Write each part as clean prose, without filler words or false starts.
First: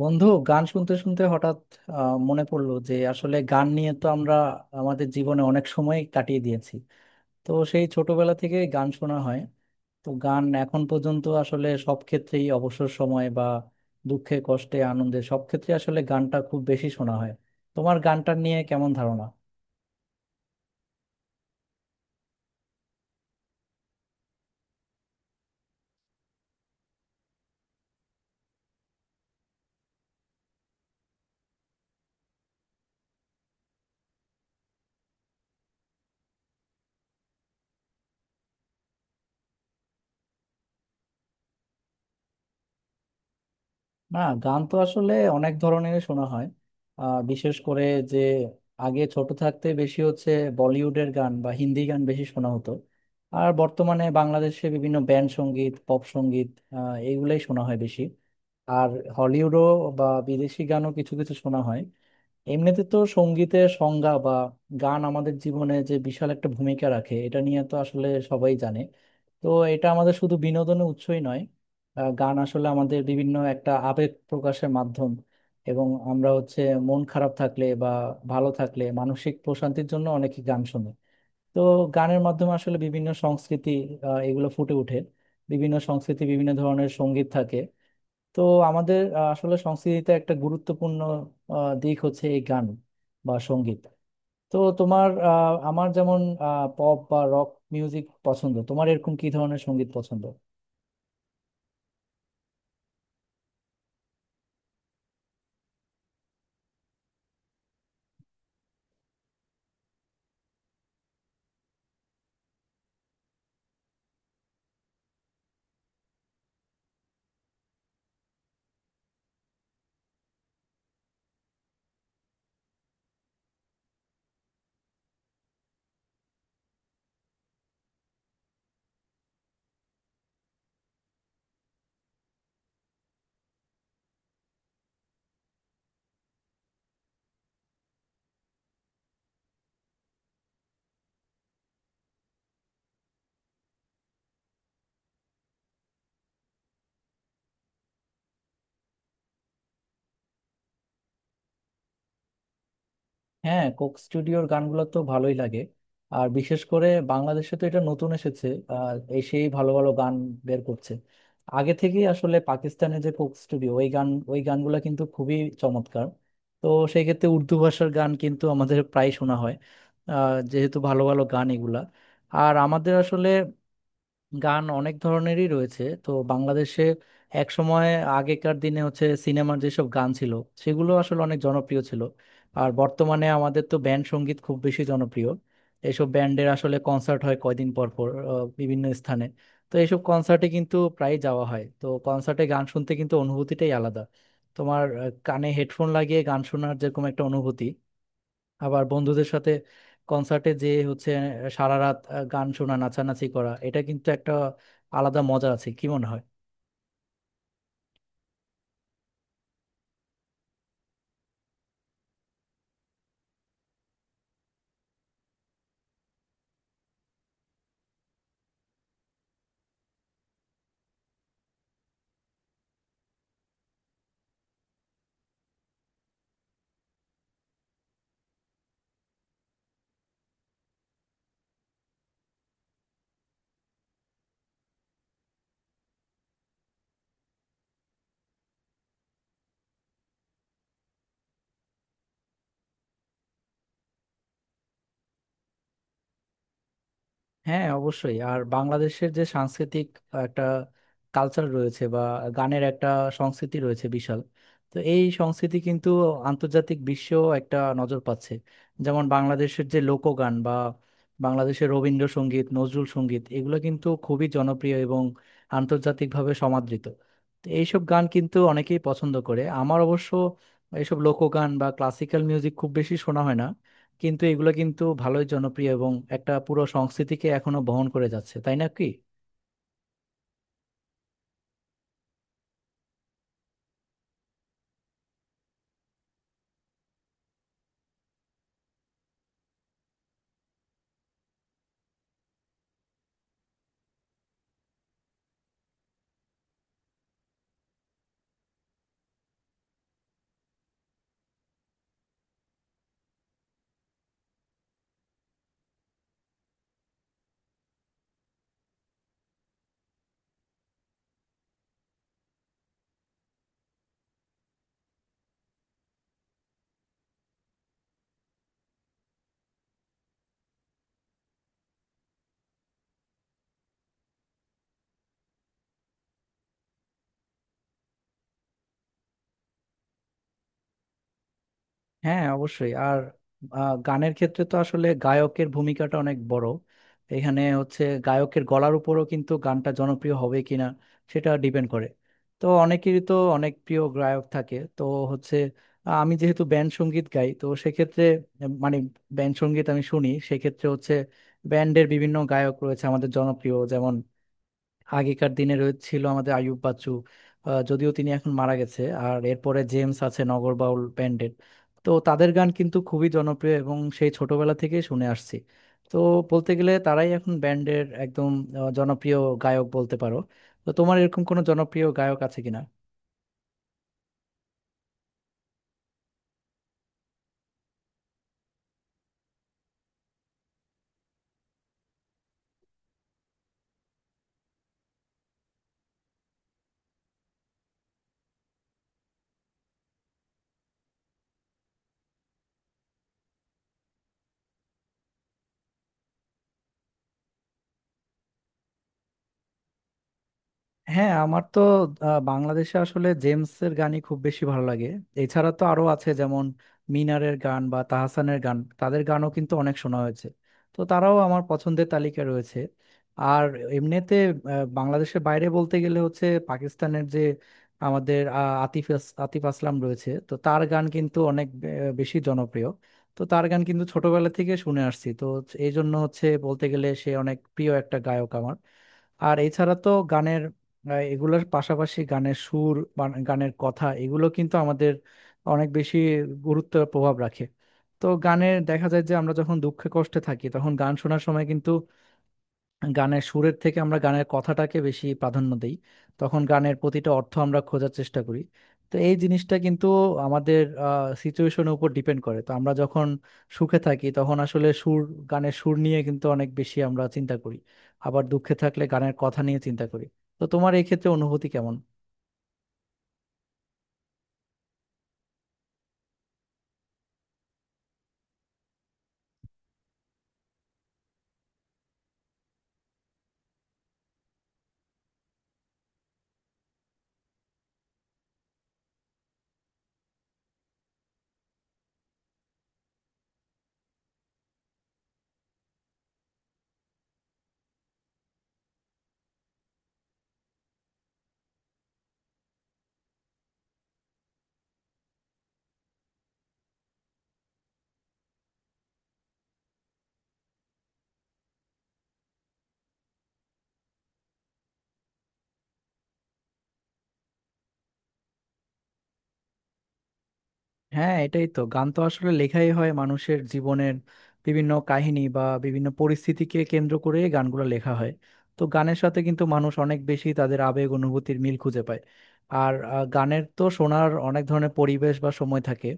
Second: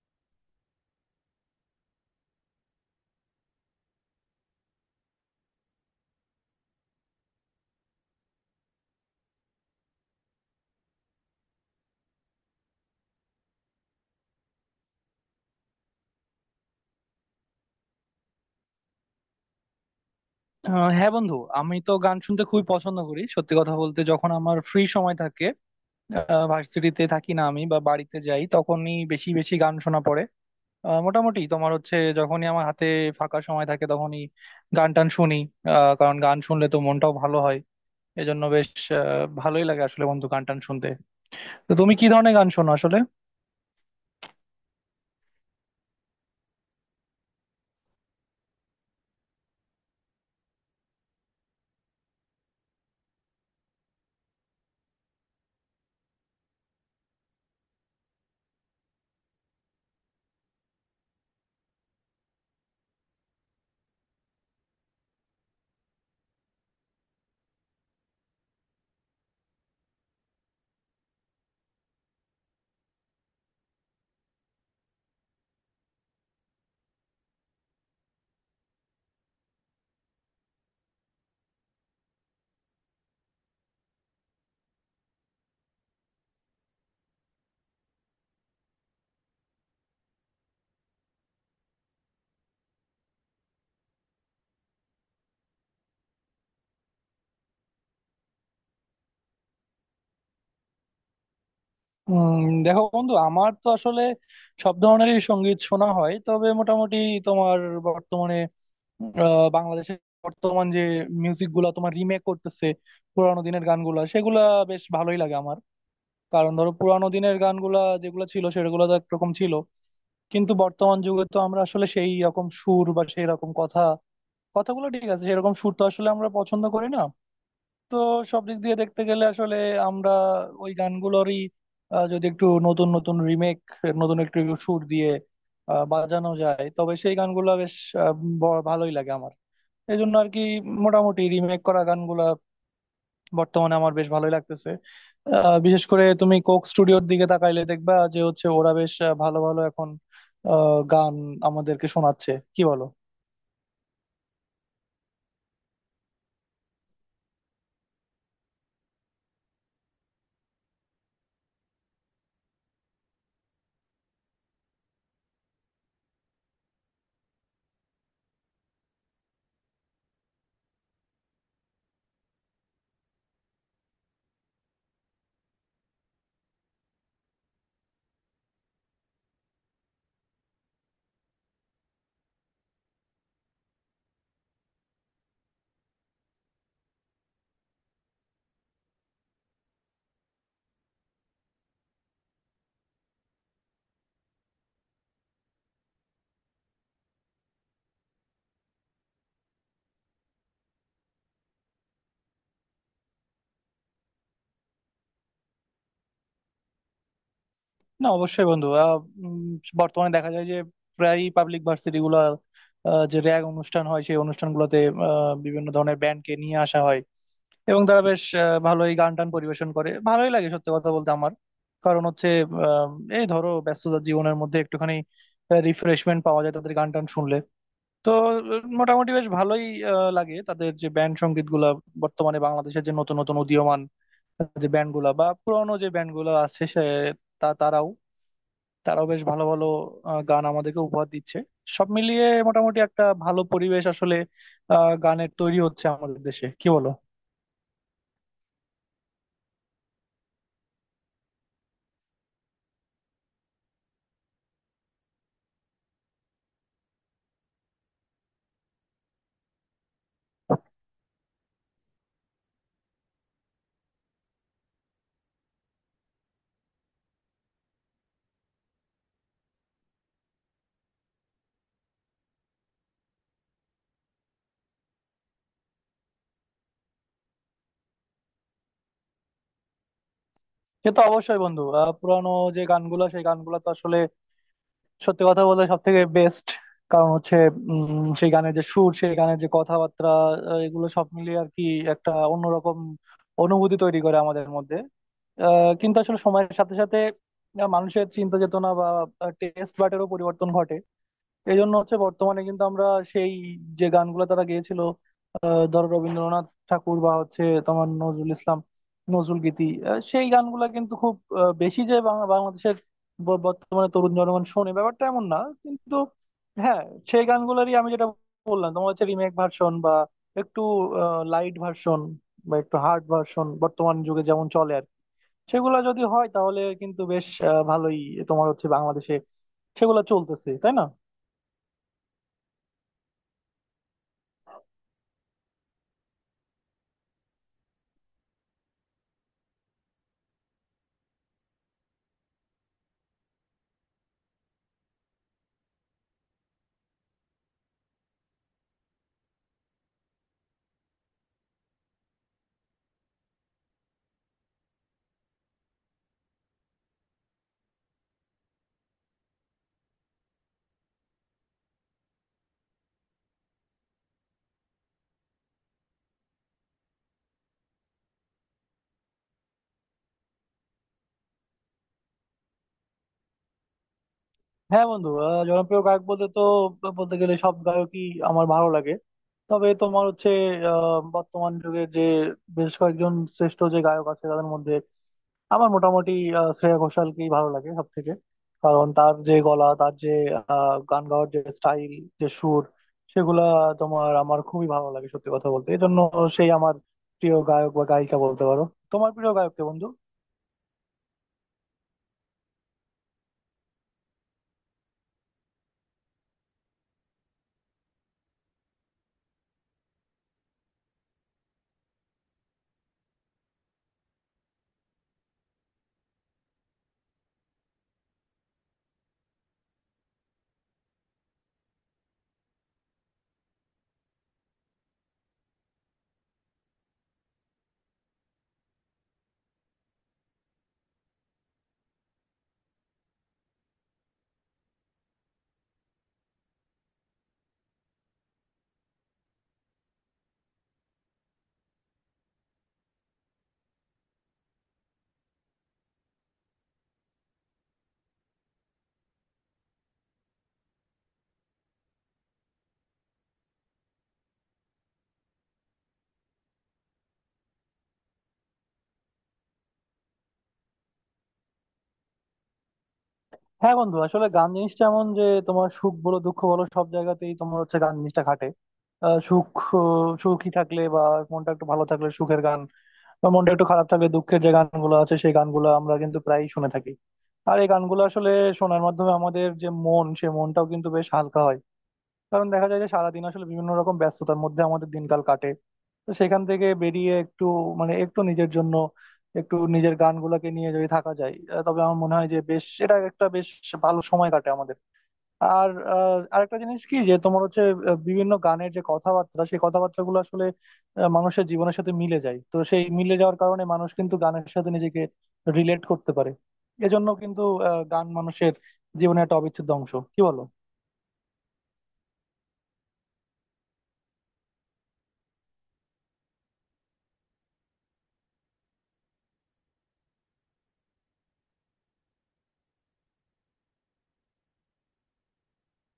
বন্ধু, গান শুনতে শুনতে হঠাৎ মনে পড়লো যে আসলে গান নিয়ে তো আমরা আমাদের জীবনে অনেক সময় কাটিয়ে দিয়েছি। তো সেই ছোটবেলা থেকে গান শোনা হয়। তো গান এখন পর্যন্ত আসলে সব ক্ষেত্রেই অবসর সময় বা দুঃখে কষ্টে আনন্দে সব ক্ষেত্রে আসলে গানটা খুব বেশি শোনা হয়। তোমার গানটা নিয়ে কেমন ধারণা? হ্যাঁ বন্ধু, আমি তো গান শুনতে খুবই পছন্দ করি। সত্যি কথা বলতে যখন আমার ফ্রি সময় থাকে, ভার্সিটিতে থাকি না আমি বা বাড়িতে যাই, তখনই বেশি বেশি গান শোনা পড়ে। মোটামুটি তোমার হচ্ছে যখনই আমার হাতে ফাঁকা সময় থাকে তখনই গান টান শুনি। কারণ গান শুনলে তো মনটাও ভালো হয়। এজন্য বেশ ভালোই লাগে আসলে বন্ধু গান টান শুনতে। তো তুমি কি ধরনের গান শোনো আসলে? না, গান তো আসলে অনেক ধরনের শোনা হয়। বিশেষ করে যে আগে ছোট থাকতে বেশি হচ্ছে বলিউডের গান বা হিন্দি গান বেশি শোনা হতো। আর বর্তমানে বাংলাদেশে বিভিন্ন ব্যান্ড সঙ্গীত, পপ সঙ্গীত, এইগুলাই শোনা হয় বেশি। আর হলিউডও বা বিদেশি গানও কিছু কিছু শোনা হয়। এমনিতে তো সঙ্গীতের সংজ্ঞা বা গান আমাদের জীবনে যে বিশাল একটা ভূমিকা রাখে এটা নিয়ে তো আসলে সবাই জানে। তো এটা আমাদের শুধু বিনোদনের উৎসই নয়, গান আসলে আমাদের বিভিন্ন একটা আবেগ প্রকাশের মাধ্যম। এবং আমরা হচ্ছে মন খারাপ থাকলে বা ভালো থাকলে মানসিক প্রশান্তির জন্য অনেকে গান শুনে। তো গানের মাধ্যমে আসলে বিভিন্ন সংস্কৃতি এগুলো ফুটে ওঠে। বিভিন্ন সংস্কৃতি বিভিন্ন ধরনের সঙ্গীত থাকে। তো আমাদের আসলে সংস্কৃতিতে একটা গুরুত্বপূর্ণ দিক হচ্ছে এই গান বা সঙ্গীত। তো তোমার আমার যেমন পপ বা রক মিউজিক পছন্দ, তোমার এরকম কি ধরনের সঙ্গীত পছন্দ? দেখো বন্ধু, আমার তো আসলে সব ধরনেরই সঙ্গীত শোনা হয়, তবে মোটামুটি তোমার বাংলাদেশের বর্তমান যে মিউজিক গুলা তোমার রিমেক করতেছে পুরানো দিনের গানগুলা, সেগুলা বেশ ভালোই লাগে আমার। কারণ ধরো পুরানো দিনের গানগুলা যেগুলো ছিল সেগুলো তো একরকম ছিল, কিন্তু বর্তমান যুগে তো আমরা আসলে সেই রকম সুর বা সেই রকম কথা, কথাগুলো ঠিক আছে সেরকম সুর তো আসলে আমরা পছন্দ করি না। তো সব দিক দিয়ে দেখতে গেলে আসলে আমরা ওই গানগুলোরই যদি একটু নতুন নতুন রিমেক, নতুন একটু সুর দিয়ে বাজানো যায়, তবে সেই গানগুলো বেশ আহ, ভালোই লাগে আমার। এই জন্য আর কি, মোটামুটি রিমেক করা গানগুলা বর্তমানে আমার বেশ ভালোই লাগতেছে। বিশেষ করে তুমি কোক স্টুডিওর দিকে তাকাইলে দেখবা যে হচ্ছে ওরা বেশ ভালো ভালো এখন গান আমাদেরকে শোনাচ্ছে, কি বলো? হ্যাঁ, কোক স্টুডিওর গানগুলো তো ভালোই লাগে। আর বিশেষ করে বাংলাদেশে তো এটা নতুন এসেছে, আর এসেই ভালো ভালো গান বের করছে। আগে থেকেই আসলে পাকিস্তানে যে কোক স্টুডিও, ওই গানগুলো কিন্তু খুবই চমৎকার। তো সেই ক্ষেত্রে উর্দু ভাষার গান কিন্তু আমাদের প্রায় শোনা হয়, যেহেতু ভালো ভালো গান এগুলা। আর আমাদের আসলে গান অনেক ধরনেরই রয়েছে তো বাংলাদেশে। এক সময় আগেকার দিনে হচ্ছে সিনেমার যেসব গান ছিল, সেগুলো আসলে অনেক জনপ্রিয় ছিল। আর বর্তমানে আমাদের তো ব্যান্ড সঙ্গীত খুব বেশি জনপ্রিয়। এসব ব্যান্ডের আসলে কনসার্ট হয় কয়দিন পর পর বিভিন্ন স্থানে। তো এইসব কনসার্টে কিন্তু প্রায় যাওয়া হয়। তো কনসার্টে গান শুনতে কিন্তু অনুভূতিটাই আলাদা। তোমার কানে হেডফোন লাগিয়ে গান শোনার যেরকম একটা অনুভূতি, আবার বন্ধুদের সাথে কনসার্টে যে হচ্ছে সারা রাত গান শোনা, নাচানাচি করা, এটা কিন্তু একটা আলাদা মজা আছে, কি মনে হয়? না অবশ্যই বন্ধু, উম, বর্তমানে দেখা যায় যে প্রায় পাবলিক ভার্সিটি গুলা যে র্যাগ অনুষ্ঠান হয় সেই অনুষ্ঠানগুলোতে বিভিন্ন ধরনের ব্যান্ডকে নিয়ে আসা হয়, এবং তারা বেশ ভালোই গান টান পরিবেশন করে, ভালোই লাগে সত্যি কথা বলতে আমার। কারণ হচ্ছে এই ধরো ব্যস্ততার জীবনের মধ্যে একটুখানি রিফ্রেশমেন্ট পাওয়া যায় তাদের গান টান শুনলে। তো মোটামুটি বেশ ভালোই লাগে তাদের যে ব্যান্ড সঙ্গীত গুলা। বর্তমানে বাংলাদেশের যে নতুন নতুন উদীয়মান যে ব্যান্ড গুলা বা পুরোনো যে ব্যান্ড গুলা আছে সে, তারাও, তারাও বেশ ভালো ভালো গান আমাদেরকে উপহার দিচ্ছে। সব মিলিয়ে মোটামুটি একটা ভালো পরিবেশ আসলে গানের তৈরি হচ্ছে আমাদের দেশে, কি বলো? হ্যাঁ, অবশ্যই। আর বাংলাদেশের যে সাংস্কৃতিক একটা কালচার রয়েছে বা গানের একটা সংস্কৃতি রয়েছে বিশাল, তো এই সংস্কৃতি কিন্তু আন্তর্জাতিক বিশ্বেও একটা নজর পাচ্ছে। যেমন বাংলাদেশের যে লোকগান বা বাংলাদেশের রবীন্দ্রসঙ্গীত, নজরুল সঙ্গীত, এগুলো কিন্তু খুবই জনপ্রিয় এবং আন্তর্জাতিকভাবে সমাদৃত। তো এইসব গান কিন্তু অনেকেই পছন্দ করে। আমার অবশ্য এইসব লোকগান বা ক্লাসিক্যাল মিউজিক খুব বেশি শোনা হয় না, কিন্তু এগুলো কিন্তু ভালোই জনপ্রিয় এবং একটা পুরো সংস্কৃতিকে এখনো বহন করে যাচ্ছে, তাই না কি? সে তো অবশ্যই বন্ধু, পুরানো যে গানগুলো সেই গানগুলো তো আসলে সত্যি কথা বলতে সব থেকে বেস্ট। কারণ হচ্ছে সেই গানের যে সুর, সেই গানের যে কথাবার্তা, এগুলো সব মিলিয়ে আর কি একটা অন্যরকম অনুভূতি তৈরি করে আমাদের মধ্যে। কিন্তু আসলে সময়ের সাথে সাথে মানুষের চিন্তা চেতনা বা টেস্ট বাটেরও পরিবর্তন ঘটে। এই জন্য হচ্ছে বর্তমানে কিন্তু আমরা সেই যে গানগুলো তারা গেয়েছিল, ধরো রবীন্দ্রনাথ ঠাকুর বা হচ্ছে তোমার নজরুল ইসলাম, নজরুল গীতি, সেই গানগুলা কিন্তু খুব বেশি যে বাংলাদেশের বর্তমানে তরুণ জনগণ শোনে ব্যাপারটা এমন না, কিন্তু হ্যাঁ সেই গানগুলোরই আমি যেটা বললাম তোমার হচ্ছে রিমেক ভার্সন বা একটু লাইট ভার্সন বা একটু হার্ড ভার্সন, বর্তমান যুগে যেমন চলে আর কি। সেগুলো যদি হয় তাহলে কিন্তু বেশ ভালোই তোমার হচ্ছে বাংলাদেশে সেগুলো চলতেছে, তাই না? হ্যাঁ, অবশ্যই। আর গানের ক্ষেত্রে তো আসলে গায়কের ভূমিকাটা অনেক বড়। এখানে হচ্ছে গায়কের গলার উপরও কিন্তু গানটা জনপ্রিয় হবে কিনা সেটা ডিপেন্ড করে। তো অনেকেরই তো অনেক প্রিয় গায়ক থাকে। তো হচ্ছে আমি যেহেতু ব্যান্ড সঙ্গীত গাই, তো সেক্ষেত্রে মানে ব্যান্ড সঙ্গীত আমি শুনি, সেক্ষেত্রে হচ্ছে ব্যান্ডের বিভিন্ন গায়ক রয়েছে আমাদের জনপ্রিয়। যেমন আগেকার দিনে ছিল আমাদের আইয়ুব বাচ্চু, যদিও তিনি এখন মারা গেছে। আর এরপরে জেমস আছে নগরবাউল ব্যান্ডের। তো তাদের গান কিন্তু খুবই জনপ্রিয় এবং সেই ছোটবেলা থেকে শুনে আসছি। তো বলতে গেলে তারাই এখন ব্যান্ডের একদম জনপ্রিয় গায়ক বলতে পারো। তো তোমার এরকম কোনো জনপ্রিয় গায়ক আছে কিনা? হ্যাঁ বন্ধু, জনপ্রিয় গায়ক বলতে তো বলতে গেলে সব গায়কই আমার ভালো লাগে। তবে তোমার হচ্ছে বর্তমান যুগে যে বেশ কয়েকজন শ্রেষ্ঠ যে গায়ক আছে তাদের মধ্যে আমার মোটামুটি শ্রেয়া ঘোষালকেই ভালো লাগে সব থেকে। কারণ তার যে গলা, তার যে গান গাওয়ার যে স্টাইল, যে সুর, সেগুলা তোমার আমার খুবই ভালো লাগে সত্যি কথা বলতে। এই জন্য সেই আমার প্রিয় গায়ক বা গায়িকা বলতে পারো। তোমার প্রিয় গায়ক কে বন্ধু? হ্যাঁ, আমার তো বাংলাদেশে আসলে জেমসের গানই খুব বেশি ভালো লাগে। এছাড়া তো আরো আছে, যেমন মিনারের গান বা তাহসানের গান, তাদের গানও কিন্তু অনেক শোনা হয়েছে। তো তারাও আমার পছন্দের তালিকায় রয়েছে। আর এমনিতে বাংলাদেশের বাইরে বলতে গেলে হচ্ছে পাকিস্তানের যে আমাদের আতিফ আসলাম রয়েছে, তো তার গান কিন্তু অনেক বেশি জনপ্রিয়। তো তার গান কিন্তু ছোটবেলা থেকে শুনে আসছি। তো এই জন্য হচ্ছে বলতে গেলে সে অনেক প্রিয় একটা গায়ক আমার। আর এছাড়া তো গানের এগুলোর পাশাপাশি গানের সুর গানের কথা এগুলো কিন্তু আমাদের অনেক বেশি গুরুত্ব প্রভাব রাখে। তো গানের দেখা যায় যে আমরা যখন দুঃখে কষ্টে থাকি তখন গান শোনার সময় কিন্তু গানের সুরের থেকে আমরা গানের কথাটাকে বেশি প্রাধান্য দিই। তখন গানের প্রতিটা অর্থ আমরা খোঁজার চেষ্টা করি। তো এই জিনিসটা কিন্তু আমাদের সিচুয়েশনের উপর ডিপেন্ড করে। তো আমরা যখন সুখে থাকি তখন আসলে সুর, গানের সুর নিয়ে কিন্তু অনেক বেশি আমরা চিন্তা করি। আবার দুঃখে থাকলে গানের কথা নিয়ে চিন্তা করি। তো তোমার এই ক্ষেত্রে অনুভূতি কেমন? হ্যাঁ বন্ধু, আসলে গান জিনিসটা এমন যে তোমার সুখ বলো দুঃখ বলো, সব জায়গাতেই তোমার হচ্ছে গান জিনিসটা খাটে। আহ, সুখ সুখী থাকলে বা মনটা একটু ভালো থাকলে সুখের গান, বা মনটা একটু খারাপ থাকলে দুঃখের যে গানগুলো আছে, সেই গানগুলো আমরা কিন্তু প্রায়ই শুনে থাকি। আর এই গানগুলো আসলে শোনার মাধ্যমে আমাদের যে মন সে মনটাও কিন্তু বেশ হালকা হয়। কারণ দেখা যায় যে সারাদিন আসলে বিভিন্ন রকম ব্যস্ততার মধ্যে আমাদের দিনকাল কাটে। তো সেখান থেকে বেরিয়ে একটু মানে একটু নিজের জন্য, একটু নিজের গানগুলোকে নিয়ে যদি থাকা যায়, তবে আমার মনে হয় যে বেশ এটা একটা বেশ ভালো সময় কাটে আমাদের। আর আরেকটা জিনিস কি যে তোমার হচ্ছে বিভিন্ন গানের যে কথাবার্তা, সেই কথাবার্তাগুলো আসলে মানুষের জীবনের সাথে মিলে যায়। তো সেই মিলে যাওয়ার কারণে মানুষ কিন্তু গানের সাথে নিজেকে রিলেট করতে পারে। এজন্য কিন্তু গান মানুষের জীবনে একটা অবিচ্ছেদ্য অংশ, কি বলো? হ্যাঁ, এটাই তো। গান তো আসলে লেখাই হয় মানুষের জীবনের বিভিন্ন কাহিনী বা বিভিন্ন পরিস্থিতিকে কেন্দ্র করে গানগুলো লেখা হয়। তো গানের সাথে কিন্তু মানুষ অনেক বেশি তাদের আবেগ অনুভূতির মিল খুঁজে পায়। আর গানের তো শোনার অনেক ধরনের পরিবেশ বা সময় থাকে।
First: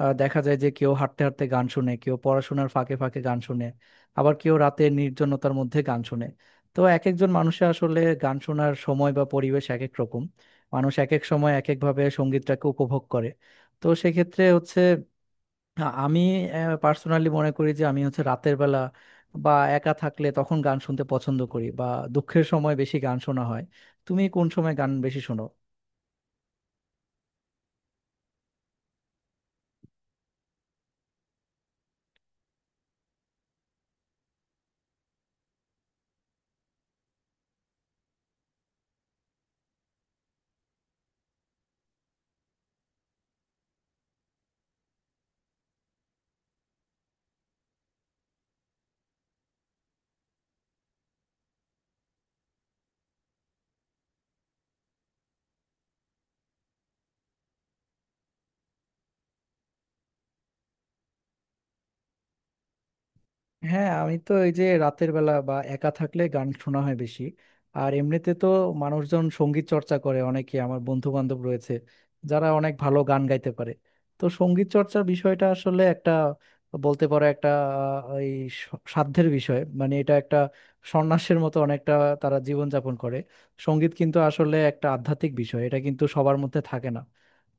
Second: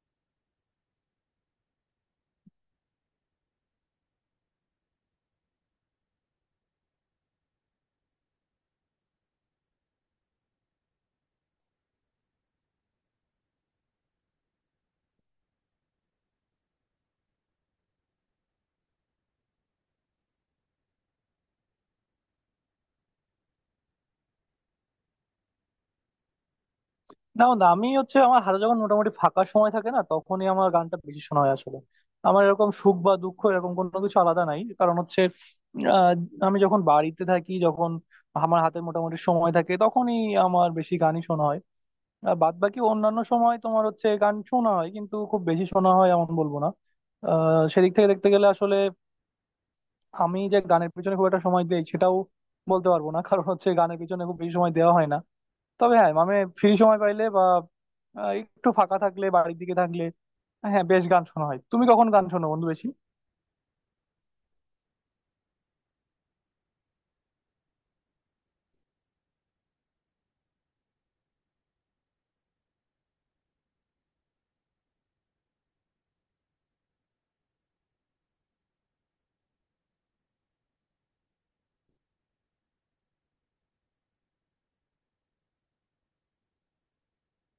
দেখা যায় যে কেউ হাঁটতে হাঁটতে গান শুনে, কেউ পড়াশোনার ফাঁকে ফাঁকে গান শুনে, আবার কেউ রাতে নির্জনতার মধ্যে গান শুনে। তো এক একজন মানুষের আসলে গান শোনার সময় বা পরিবেশ এক এক রকম। মানুষ এক এক সময় এক একভাবে সঙ্গীতটাকে উপভোগ করে। তো সেক্ষেত্রে হচ্ছে আমি পার্সোনালি মনে করি যে আমি হচ্ছে রাতের বেলা বা একা থাকলে তখন গান শুনতে পছন্দ করি, বা দুঃখের সময় বেশি গান শোনা হয়। তুমি কোন সময় গান বেশি শোনো? না বন্ধু, আমি হচ্ছে আমার হাতে যখন মোটামুটি ফাঁকা সময় থাকে না, তখনই আমার গানটা বেশি শোনা হয় আসলে। আমার এরকম সুখ বা দুঃখ এরকম কোনো কিছু আলাদা নাই। কারণ হচ্ছে আহ, আমি যখন বাড়িতে থাকি, যখন আমার হাতে মোটামুটি সময় থাকে, তখনই আমার বেশি গানই শোনা হয়। আর বাদ বাকি অন্যান্য সময় তোমার হচ্ছে গান শোনা হয় কিন্তু খুব বেশি শোনা হয় এমন বলবো না। সেদিক থেকে দেখতে গেলে আসলে আমি যে গানের পিছনে খুব একটা সময় দিই সেটাও বলতে পারবো না। কারণ হচ্ছে গানের পিছনে খুব বেশি সময় দেওয়া হয় না। তবে হ্যাঁ মানে ফ্রি সময় পাইলে বা আহ, একটু ফাঁকা থাকলে, বাড়ির দিকে থাকলে হ্যাঁ বেশ গান শোনা হয়। তুমি কখন গান শোনো বন্ধু বেশি? হ্যাঁ, আমি তো এই যে রাতের বেলা বা একা থাকলে গান শোনা হয় বেশি। আর এমনিতে তো মানুষজন সঙ্গীত চর্চা করে অনেকে। আমার বন্ধু বান্ধব রয়েছে যারা অনেক ভালো গান গাইতে পারে। তো সঙ্গীত চর্চার বিষয়টা আসলে একটা, বলতে পারো একটা আহ, এই সাধ্যের বিষয়, মানে এটা একটা সন্ন্যাসের মতো অনেকটা তারা জীবনযাপন করে। সঙ্গীত কিন্তু আসলে একটা আধ্যাত্মিক বিষয়, এটা কিন্তু সবার মধ্যে থাকে না।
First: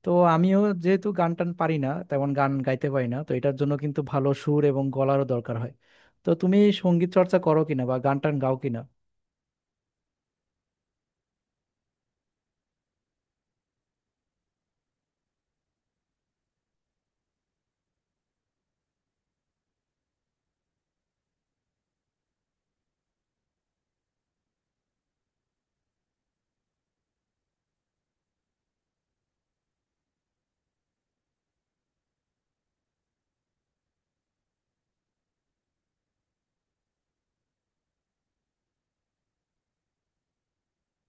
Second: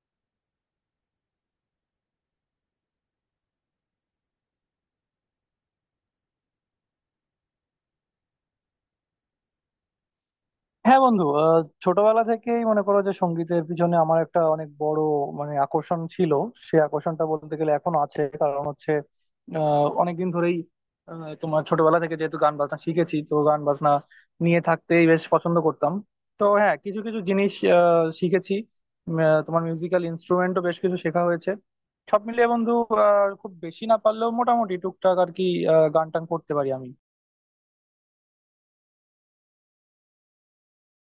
তো আমিও যেহেতু গান টান পারি না, তেমন গান গাইতে পারি না, তো এটার জন্য কিন্তু ভালো সুর এবং গলারও দরকার হয়। তো তুমি সঙ্গীত চর্চা করো কিনা বা গান টান গাও কিনা? হ্যাঁ বন্ধু, ছোটবেলা থেকেই মনে করো যে সঙ্গীতের পিছনে আমার একটা অনেক বড় মানে আকর্ষণ ছিল। সে আকর্ষণটা বলতে গেলে এখনো আছে। কারণ হচ্ছে অনেকদিন ধরেই তোমার ছোটবেলা থেকে যেহেতু গান বাজনা শিখেছি, তো গান বাজনা নিয়ে থাকতেই বেশ পছন্দ করতাম। তো হ্যাঁ কিছু কিছু জিনিস শিখেছি। তোমার মিউজিক্যাল ইনস্ট্রুমেন্টও বেশ কিছু শেখা হয়েছে। সব মিলিয়ে বন্ধু খুব বেশি না পারলেও মোটামুটি টুকটাক আর কি গান টান করতে পারি আমি।